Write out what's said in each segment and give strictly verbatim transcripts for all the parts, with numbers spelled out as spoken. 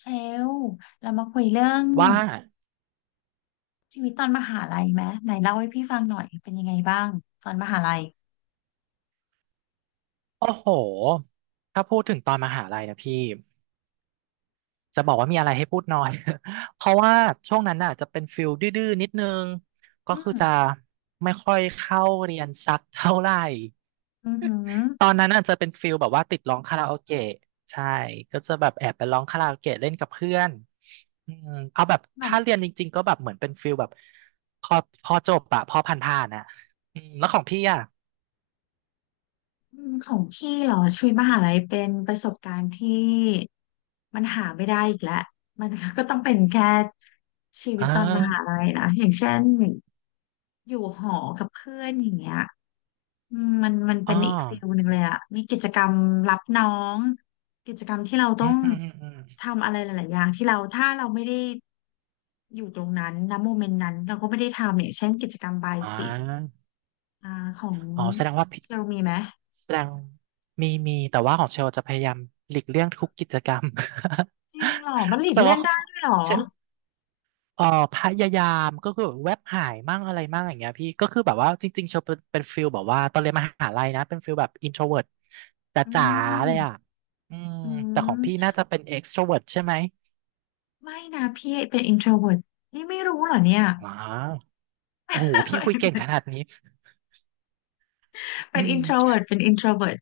เชลเรามาคุยเรื่องว่าชีวิตตอนมหาลัยไหมไหนเล่าให้พี่ฟังหน่อยเป็นยังไงบ้างตอนมหาลัยโอ้โหถ้าพูดถึงตอนมหาลัยนะพี่จะบอกว่ามีอะไรให้พูดน้อย เพราะว่าช่วงนั้นน่ะจะเป็นฟิลดื้อๆนิดนึง ก็อืคือมจะไม่ค่อยเข้าเรียนสักเท่าไหร่อือหือตอนนั้นน่ะจะเป็นฟิลแบบว่าติดร้องคาราโอเกะใช่ ก็จะแบบแอบไปร้องคาราโอเกะเล่นกับเพื่อนอืมเอาแบบหมาถ้าเรียยนจริงๆก็แบบเหมือนเป็นฟิลแบบพอพอจบอะพอผ่านๆอะอืมแล้วของพี่อะอืมของพี่เหรอชีวิตมหาลัยเป็นประสบการณ์ที่มันหาไม่ได้อีกแล้วมันก็ต้องเป็นแค่ชีวิอ่ตตอนมหาาลัยนะอย่างเช่น อยู่หอกับเพื่อนอย่างเงี้ยอืมมันมันเป็อ๋อนอีกฟิลหนึ่งเลยอะมีกิจกรรมรับน้องกิจกรรมที่เราอืต้อมงอืมอืมอมทำอะไรหลายๆอย่างที่เราถ้าเราไม่ได้อยู่ตรงนั้นณโมเมนต์นั้นเราก็ไม่ได้ทำเนี่ยเช่นกิจกรรมบายอ่สีา อ่าของอ๋อแสดงว่าพี่เชลมีไหมแสดงมีมีแต่ว่าของเชลจะพยายามหลีกเลี่ยงทุกกิจกรรม จริงเหรอมันหลี กแต่เลี่ยว่างเขาได้ด้วยเหรอชลเอ่อพยายามก็คือแบบแวบหายมั่งอะไรมั่งอย่างเงี้ยพี่ก็คือแบบว่าจริงๆเชลเป็นเป็นฟิลแบบว่าตอนเรียนมหาลัยนะเป็นฟิลแบบอินโทรเวิร์ตอืจ๋าๆเลยอ่ะมอืมอืแต่ของพี่มน่าจะเป็นเอ็กโทรเวิร์ตใช่ไหมไม่นะพี่เป็น introvert นี่ไม่รู้เหรอเนี่ย อ๋อโอ้โหพี่คุยเก่ง ขนาดนี้อืเป็น ม อินโทรเวิร์ต เป็น อินโทรเวิร์ต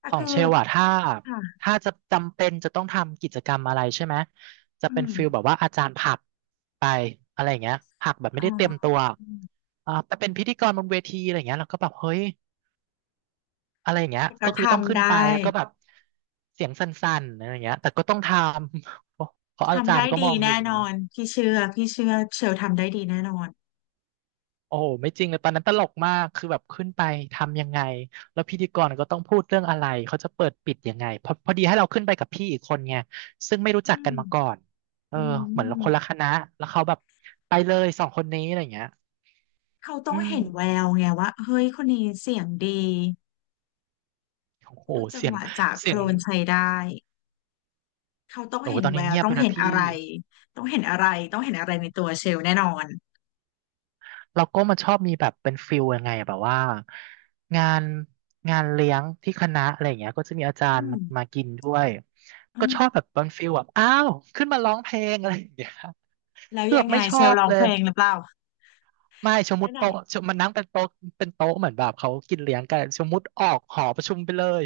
แต่ของคือเชลอะถ้าค่ะถ้าจะจำเป็นจะต้องทำกิจกรรมอะไรใช่ไหมจะอืเป็นฟิลม แบบว่าอาจารย์ผลักไปอะไรอย่างเงี้ยผลักแบบไม่ได้เตรียมอ่าตัวอ่าไปเป็นพิธีกรบนเวทีอะไรอย่างเงี้ยเราก็แบบเฮ้ยอะไรอย่างเงี้ยก็ก็คือต้องทำขึ้นไปได้แล้วก็แบบเสียงสั่นๆอะไรอย่างเงี้ยแต่ก็ต้องทำ เพราะเพราะอาทำจารได้ย์ก็มดีองอแน่ยู่ นอนพี่เชื่อพี่เชื่อเชลทำได้ดีแน่นอนโอ้โหไม่จริงเลยตอนนั้นตลกมากคือแบบขึ้นไปทำยังไงแล้วพิธีกรก็ต้องพูดเรื่องอะไรเขาจะเปิดปิดยังไงพอพอดีให้เราขึ้นไปกับพี่อีกคนไงซึ่งไม่รู้อืจักกันมมาก่อนเออือเหมือนเราคนมละคณะแล้วเขาแบบไปเลยสองคนนี้อะไรอย่างเงี้ยเขาต้ออืงมเห็นแววไงว่าเฮ้ยคนนี้เสียงดีโอ้โหพูดจังเสียหงวะจากเสีโคยลงนใช้ได้เขาต้องโอ้โหเห็นตอนแวนี้วเงียบต้อไปงนะเห็นพี่ อะไรต้องเห็นอะไรต้องเห็นอะไรในตัวเชลแน่นอนแล้วก็มันชอบมีแบบเป็นฟิลยังไงอะแบบว่างานงานเลี้ยงที่คณะอะไรอย่างเงี้ยก็จะมีอาจาอืรย์มมามากินด้วยอืก็มชอบแบบเป็นฟิลแบบอ้าวขึ้นมาร้องเพลงอะไรอย่างเงี้ยแล้วคือแบยับงไงไม่ชเชอลบร้องเลเพยลงหรือเปล่าไม่สมมได้ติไหน โต๊ะมันนั่งเป็นโต๊ะเป็นโต๊ะเหมือนแบบเขากินเลี้ยงกันสมมติออกหอประชุมไปเลย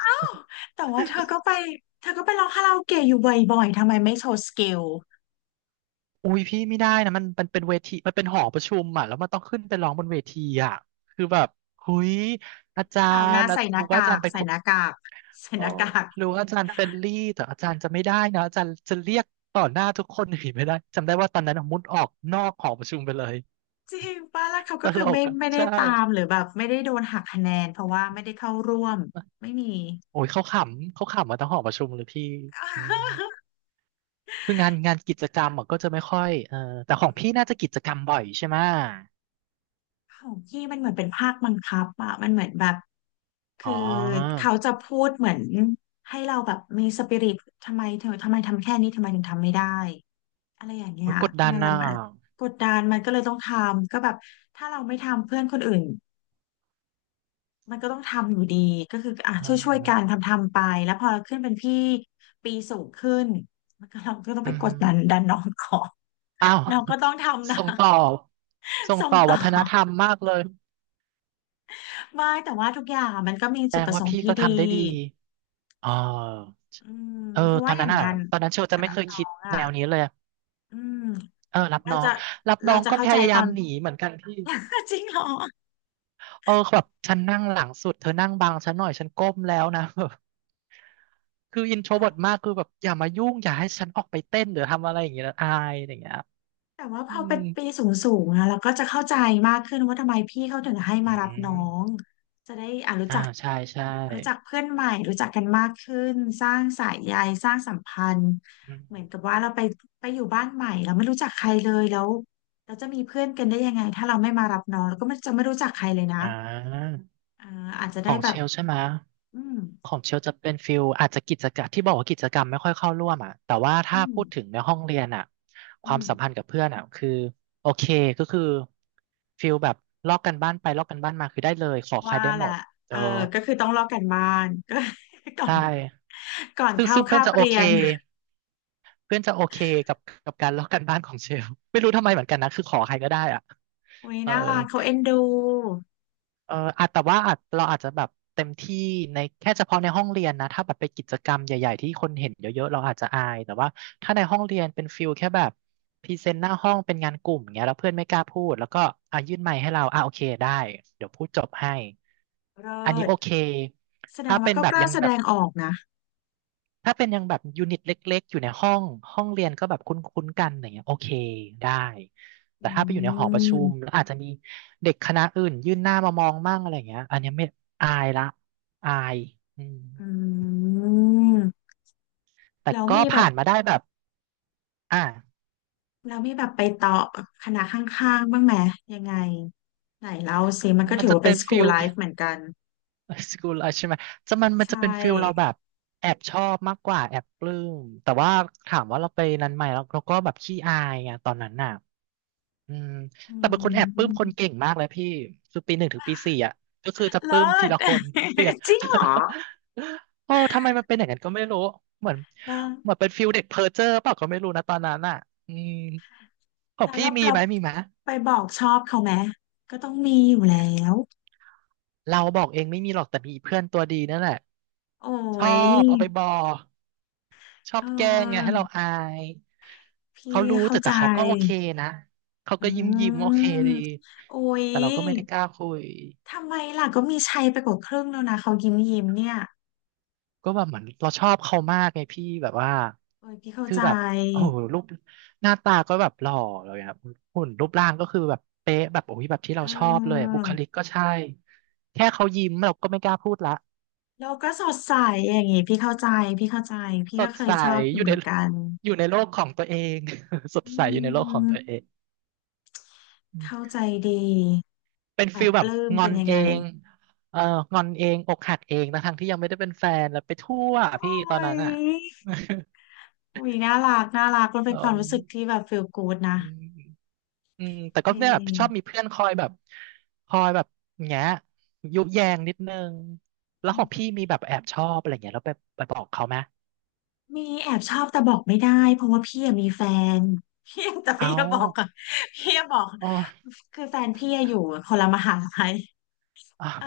แต่ว่าเธอก็ไปเธอก็ไปร้องคาราโอเกะอยู่บ่อยๆทำไมไม่โชว์สกิล อุ้ยพี่ไม่ได้นะมันมันเป็นเวทีมันเป็นหอประชุมอ่ะแล้วมันต้องขึ้นไปร้องบนเวทีอ่ะคือแบบหุยอาจาข่าวหรน้าย์อาจใส่หน้ารู้ว่าอากาจารกย์เป็นใส่คน หน้ากากใส่อ๋หอน้ากากรู้อาจารย์เฟรนลี่แต่อาจารย์จะไม่ได้นะอาจารย์จะเรียกต่อหน้าทุกคนหนีไม่ได้จำได้ว่าตอนนั้นอะมุดออกนอกหอประชุมไปเลยจริงป้าแล้วเขาตก็คืลอกไม่อ่ะไม่ได้ใช่ตามหรือแบบไม่ได้โดนหักคะแนนเพราะว่าไม่ได้เข้าร่วมไม่มีโอ้ยเขาขำเขาขำมาทั้งหอประชุมเลยพี่อืมคืองานงานกิจกรรมอะก็จะไม่ค่อยเออแต่ของพี่น่าจะกิจกรรมบ่อยใช่ไหมของพี่มันเหมือนเป็นภาคบังคับอะมันเหมือนแบบอ๋คืออเขาจะพูดเหมือนให้เราแบบมีสปิริตทำไมเธอทำไมทำแค่นี้ทำไมถึงทำไม่ได้อะไรอย่างเงี้โอ้ยยกดดัทำนไมเราอ่ะมันกดดันมันก็เลยต้องทำก็แบบถ้าเราไม่ทำเพื่อนคนอื่น มันก็ต้องทำอยู่ดีก็คืออ่ะอ่ช่วยช่วยากันทำทำไปแล้วพอเราขึ้นเป็นพี่ปีสูงขึ้นมันก็เราก็ต้องอืไปมกดฮึดันดันน้องก่อนอ้าว น้องก็ต้องทำ นะ ส่งต่อส่ งส่งต่อต่วัอฒนธรรมมากเลยไม่แต่ว่าทุกอย่างมันก็มีแสดจุดงประสว่างค์พี่ที่ก็ดีทำได้ดีอ๋อ อืมเออเพราะตอว่านอย่านั้นงอ่ะงานตอนนั้นเชลจะไม่เคยคิดอ่ะแนวนี้เลยอืมเออรับเราน้องจะรับน้เราองจะก็เข้าพใจยาตยาอมน หนีเหมือนกันพี่ จริงเหรอ เออแบบฉันนั่งหลังสุดเธอนั่งบังฉันหน่อยฉันก้มแล้วนะ คืออินโทรเวิร์ตมากคือแบบอย่ามายุ่งอย่าให้ฉันออกไปเต้นหรือทำอะไรอย่างเงี้ยนะอายอะไรอย่างเงี้ยแต่ว่าพอือมเป็นปีสูงสูงอะเราก็จะเข้าใจมากขึ้นว่าทำไมพี่เขาถึงให้อืมารับน้อมงจะได้อ่ารู้อ่าจักใช่ใช่รู้จักเพื่อนใหม่รู้จักกันมากขึ้นสร้างสายใยสร้างสัมพันธ์อืมเหมือนกับว่าเราไปไปอยู่บ้านใหม่เราไม่รู้จักใครเลยแล้วเราจะมีเพื่อนกันได้ยังไงถ้าเราไม่มารับน้องเราก็ไม่จะไม่รู้จักใครเลยนะอ่าเอออาจจะขได้องแบเชบลใช่ไหม อืมของเชลจะเป็นฟิลอาจจะกิจกรรมที่บอกว่ากิจกรรมไม่ค่อยเข้าร่วมอ่ะแต่ว่าอืถ้ามพูดถึงในห้องเรียนอ่ะคอืวามมสัมพันธ์กับเพื่อนอ่ะคือโอเคก็คือฟิลแบบลอกกันบ้านไปลอกกันบ้านมาคือได้เลยขอใครว่าได้แหหมละดเอเอออก็คือต้องลอกกันบ้านก็ ก่อใช่นก่อนซึ่งเข้าซึ่งเพื่อคานบจะโอเรีเคยน เพื่อนจะโอเคกับกับการลอกกันบ้านของเชลไม่รู้ทำไมเหมือนกันนะคือขอใครก็ได้อ่ะอุ้ยเออ น่ารักเขาเอ็นดูเอออาจแต่ว่าอาจเราอาจจะแบบเต็มที่ในแค่เฉพาะในห้องเรียนนะถ้าแบบไปกิจกรรมใหญ่ๆที่คนเห็นเยอะๆเราอาจจะอาย แต่ว่าถ้าในห้องเรียนเป็นฟิลแค่แบบพรีเซนต์หน้าห้องเป็นงานกลุ่มเงี้ยแล้วเพื่อนไม่กล้าพูดแล้วก็อ่ะยื่นไมค์ให้เราอ่ะโอเคได้เดี๋ยวพูดจบให้เลิอันนี้โอเคศแสดถ้างว่าเป็นก็แบกบล้ายังแสแบดบ งออกนะ ถ้าเป็นยังแบบยูนิตเล็กๆอยู่ในห้องห้องเรียนก็แบบคุ้นๆกันอย่างเงี้ยโอเคได้อืแต่ถ้าไปอยู่ในหอประชุมมแล้วอาจจะมีเด็กคณะอื่นยื่นหน้ามามองมั่งอะไรอย่างเงี้ยอันเนี้ยไม่อายละอายอืมอืมแต่แล้วก็มีแบผ่าบนมาได้แบบอ่ะแล้วมีแบบไปต่อคณะข้างๆบ้างไหมยังไงไหนเล่าสิมันก็มันถือจะว่าเป็เป็นนสกู ฟิ l ล ไลฟ์เหมือนกัน สกูลใช่ไหมจะมันมันใชจะเป็นฟิลเราแบ่บแอบชอบมากกว่าแอบปลื้มแต่ว่าถามว่าเราไปนั้นไหมแล้วเราก็แบบขี้อายไงตอนนั้นน่ะ อืมอืแต่เป็นคนแอบปลื้มคนมเก่งมากเลยพี่คือปีหนึ่งถึงปีสี่อ่ะก็คือจะปเลิลื้มทีศ ละคน เปลี่ยน จริงเหรอ โอ้ทำไมมันเป็นอย่างนั้นก็ไม่รู้เหมือนแล้วเหมือนเป็นฟิลเด็กเพอเจอร์เปล่าก็ไม่รู้นะตอนนั้นอ่ะอืมของแล้วพี่เรามีเราไหมมีไหมไปบอกชอบเขาไหมก็ต้องมีอยู่แล้วเราบอกเองไม่มีหรอกแต่มีเพื่อนตัวดีนั่นแหละโอ้ชอยบเอาไปบอชอเอบแกล้งไงให้อเราอายพี่เขารู้เข้าแต่ใจ แต่เขาก็โอเคนะเขาอืก็ยิ้มยิ้มโอเคมดีโอ้ยแต่เราก็ไม่ได้กล้าคุย ทำไมล่ะก็มีชัยไปกว่าครึ่งแล้วนะเขายิ้มยิ้มเนี่ยก็แบบเหมือนเราชอบเขามากไงพี่แบบว่าโอ้ยพี่เข้าคือใจแบบโอ้โหรูปหน้าตาก็แบบหล่อเลยอะหุ่นรูปร่างก็คือแบบเป๊ะแบบโอ้ยแบบที่เราเอชอบเลยอะอบุคลิกก็ใช่แค่เขายิ้มเราก็ไม่กล้าพูดละแล้วก็สดใสอย่างงี้พี่เข้าใจพี่เข้าใจพี่สก็ดเคใสยชอบออยู่ยู่เหใน มือน กันอยู่ในโลกของตัวเอง สดอืใสอยู่ในโลกของตัวเอมงอืเข้ามใจดีเป็นแบฟิบลปแบบลื้มงอเป็นนยังเอไงงเอองอนเองอกหักเองนะทั้งที่ยังไม่ได้เป็นแฟนแล้วไปทั่วโอ้พี่ตอนนั้นอ่ะ ยอุ้ยน่ารักน่ารักมัน เป็เนความรู้สึกที่ออ แบบ ฟีล กู้ด นะอืมแต่จก็ริเนี่ยแบบชอบมีง เพื่อนคอยแบบคอยแบบแงะยุแยงนิดนึงแล้วของพี่มีแบบแอบชอบอะไรเงี้ยแล้วไปไปบอกเขาไหมมีแอบชอบแต่บอกไม่ได้เพราะว่าพี่อะมีแฟน พี่แต่เอพี่จะบอกอะาพี่จะบอกอ๋อคือแฟนพี่อะอยู่คนละมหาลัยอ๋อเออ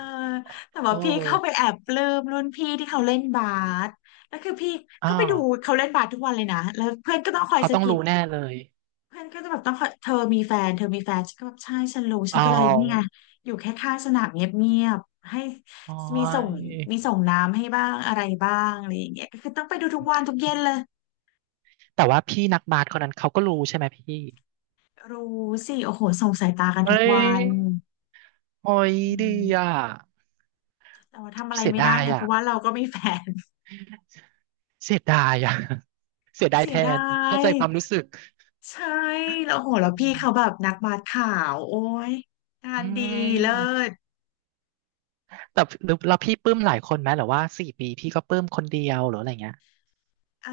แต่ว่าโอพี่เข้าไป้แอบปลื้มรุ่นพี่ที่เขาเล่นบาสแล้วคือพี่อ๋อก็ไปดูเขาเล่นบาสทุกวันเลยนะแล้วเพื่อนก็ต้องคอยเขาสะต้องกิดรู้แน่เลยเพื่อนก็จะแบบต้องคอยเธอมีแฟนเธอมีแฟนฉันก็แบบใช่ฉันรู้ฉัเอนก็เลยนี่ไงาอยู่แค่ข้างสนามเงียบๆให้อ๋อมีส่งยมีส่งน้ำให้บ้างอะไรบ้างอะไรอย่างเงี้ยก็คือต้องไปดูทุกวันทุกเย็นเลย แต่ว่าพี่นักบาสคนนั้นเขาก็รู้ใช่ไหมพี่รู้สิโอ้โหส่งสายตากันเอ้ทุกวัยนโอ้อืยดีอ่ะมแต่ว่าทำอะไรเสียไม่ได้ดายไงเพอ่ะราะว่าเราก็มีแฟน เสียดายอ่ะ เสียดายเสีแทยดานเข้ายใจความรู้สึกใช่แล้วโหแล้วพี่เขาแบบนักบาสขาวโอ้ยงาอืนดีเลิม ศแต่หรือแล้วพี่ปลื้มหลายคนไหมหรือว่าสี่ปีพี่ก็ปลื้มคนเดียวหรืออะไรเงี้ยเอ่อ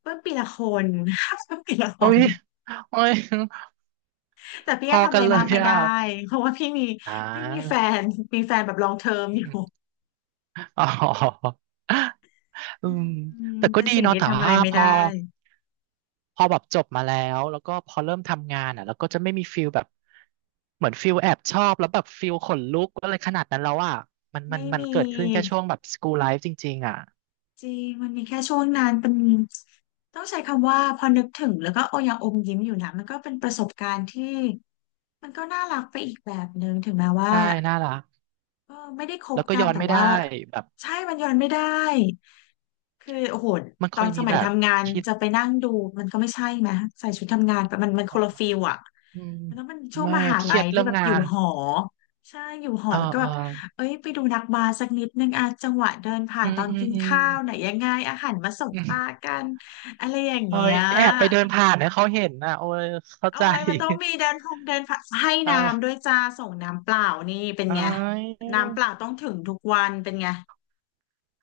เพิ่มปีละคน เพิ่มปีละคโอ้นยโอ้ยแต่พี่พก็อทำอะกันไรเลมากยไม่ได้อ่ะเพราะว่าพี่มีอ่พี่มีแฟานมีแฟนแบบลองเทอมอยู่อ๋ออืมอืมแต่ก็เป็นดีสิ่งเนาะที่แต่ทำอะไรว่าไม่พได้อพอแบบจบมาแล้วแล้วก็พอเริ่มทำงานอ่ะแล้วก็จะไม่มีฟิลแบบเหมือนฟิลแอบชอบแล้วแบบฟิลขนลุกอะไรขนาดนั้นแล้วอ่ะมันมัไม่นมันมี เกิดขึ้นแค่ช่วงแบบสกู l ไลฟ์จริงๆอ่ะจริงมันมีแค่ช่วงนั้นเป็นต้องใช้คำว่าพอนึกถึงแล้วก็โอยังอมยิ้มอยู่นะมันก็เป็นประสบการณ์ที่มันก็น่ารักไปอีกแบบหนึ่งถึงแม้ว่า ใช่น่ารักก็ไม่ได้คบแล้วก็กัย้นอนแต่ไม่ได้ว่าแบบใช่มันย้อนไม่ได้คือโอ้โหมันตเคอนยสมีมัแบยบทำงานคิด จะไปนั่งดูมันก็ไม่ใช่ไหมใส่ชุดทำงานไปมันมันคนละฟิลอะอืมมันต้องเป็นช่วงไม่มหาเคลัรียยดเรื่ที่องแบบงาอยู่นหอใช่อยู่หอเออแล้วก็เอแบอบเอ้ยไปดูนักบาสสักนิดนึงอะจังหวะเดินผ่าอืนตมอนอืมกินอืมข้าวไหนยังไงอาหารมาสบอืตามกันอะไรอย่างเอ้เงี้ยย แอบไปเดินผ่านให้เขาเห็นนะโอ้ยเข้าโอ้ใจ ยมันต้องมีเดินพงเดินผักให้ น้ำด้วเออยจ้าส่งน้ำเปล่านี่เป็นเอ้ไงยน้ำเปล่าต้องถึงทุกวันเป็นไง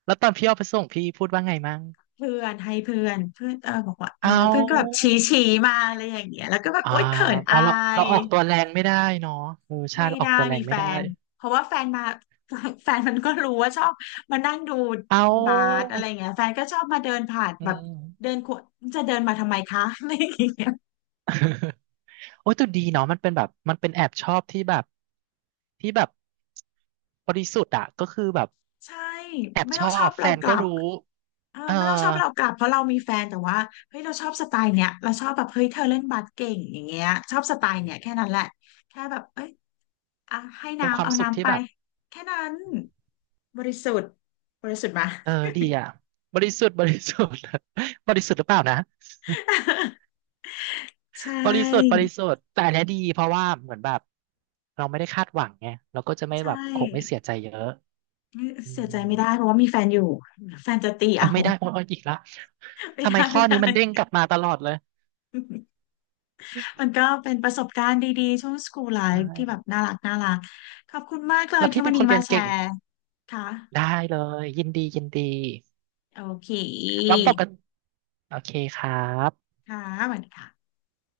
แล้วตอนพี่เอาไปส่งพี่พูดว่าไงมั่งเพื่อนให้เพื่อนเพื่อนเออบอกว่าเออแล้วเอาเพื่อนก็แบบชี้ชี้มาอะไรอย่างเงี้ยแล้วก็แบบอ่าโอ๊ยเขินอ๋ออาเราเรายออกตัวแรงไม่ได้เนาะเออใช่ไม่เราออได้กตัวแรมีงแฟไม่ได้นเพราะว่าแฟนมา แฟนมันก็รู้ว่าชอบมานั่งดูเอบาสาอะไรเงี้ยแฟนก็ชอบมาเดินผ่านอืแบบมเดินขวจะเดินมาทำไมคะอะไรอย่างเงี้ยโอ้ยแต่ดีเนาะมันเป็นแบบมันเป็นแอบชอบที่แบบที่แบบบริสุทธิ์อะก็คือแบบใช่แอบไม่ชต้อองชอบบแฟเรานกก็ลับ รู้ เออเออไม่ต้องชอบเรากลับเพราะเรามีแฟนแต่ว่าเฮ้ยเราชอบสไตล์เนี้ยเราชอบแบบเฮ้ยเธอเล่นบาสเก่งอย่างเงี้ยชอบสไตล์เนี้ยแค่มนั้นแหละแค่แบบเอ้ยอ่ะให้เป็นคน้ำวามเอาสุขน้ำที่ไปแบบแค่นั้นบริสุทธิ์บริสุทธิ์มา เออดีอ่ะบริสุทธิ์บริสุทธิ์ บริสุทธิ์หรือเปล่านะ ใชบริสุทธิ์บ่ริสุทธิ์แต่อันเนี้ยดีเพราะว่าเหมือนแบบเราไม่ได้คาดหวังไงเราก็จะไม่ใช่แบบคงไม่เสียใจเยอะนี่อืเสียใจมไม่ได้เพราะว่ามีแฟนอยู่แฟนจะตีอ๋อเอา ไม่ได้โอ้ยโอยอีกละ ไม่ทำไมได้ข้อไม่ได้ นี้มันเด้งกลับมาตลอดเลย มันก็เป็นประสบการณ์ดีๆช่วง School ใช่ Life ที่แบบน่ารักน่ารักขอบคุณมากเลยแล้วที่พี่วัเป็นนคนี้นเรีมายนแชเก่งร์ค่ะ ได้เลยยินดียินดีโอเคแล้วปกติโอเคครับค่ะสวัสดีค่ะ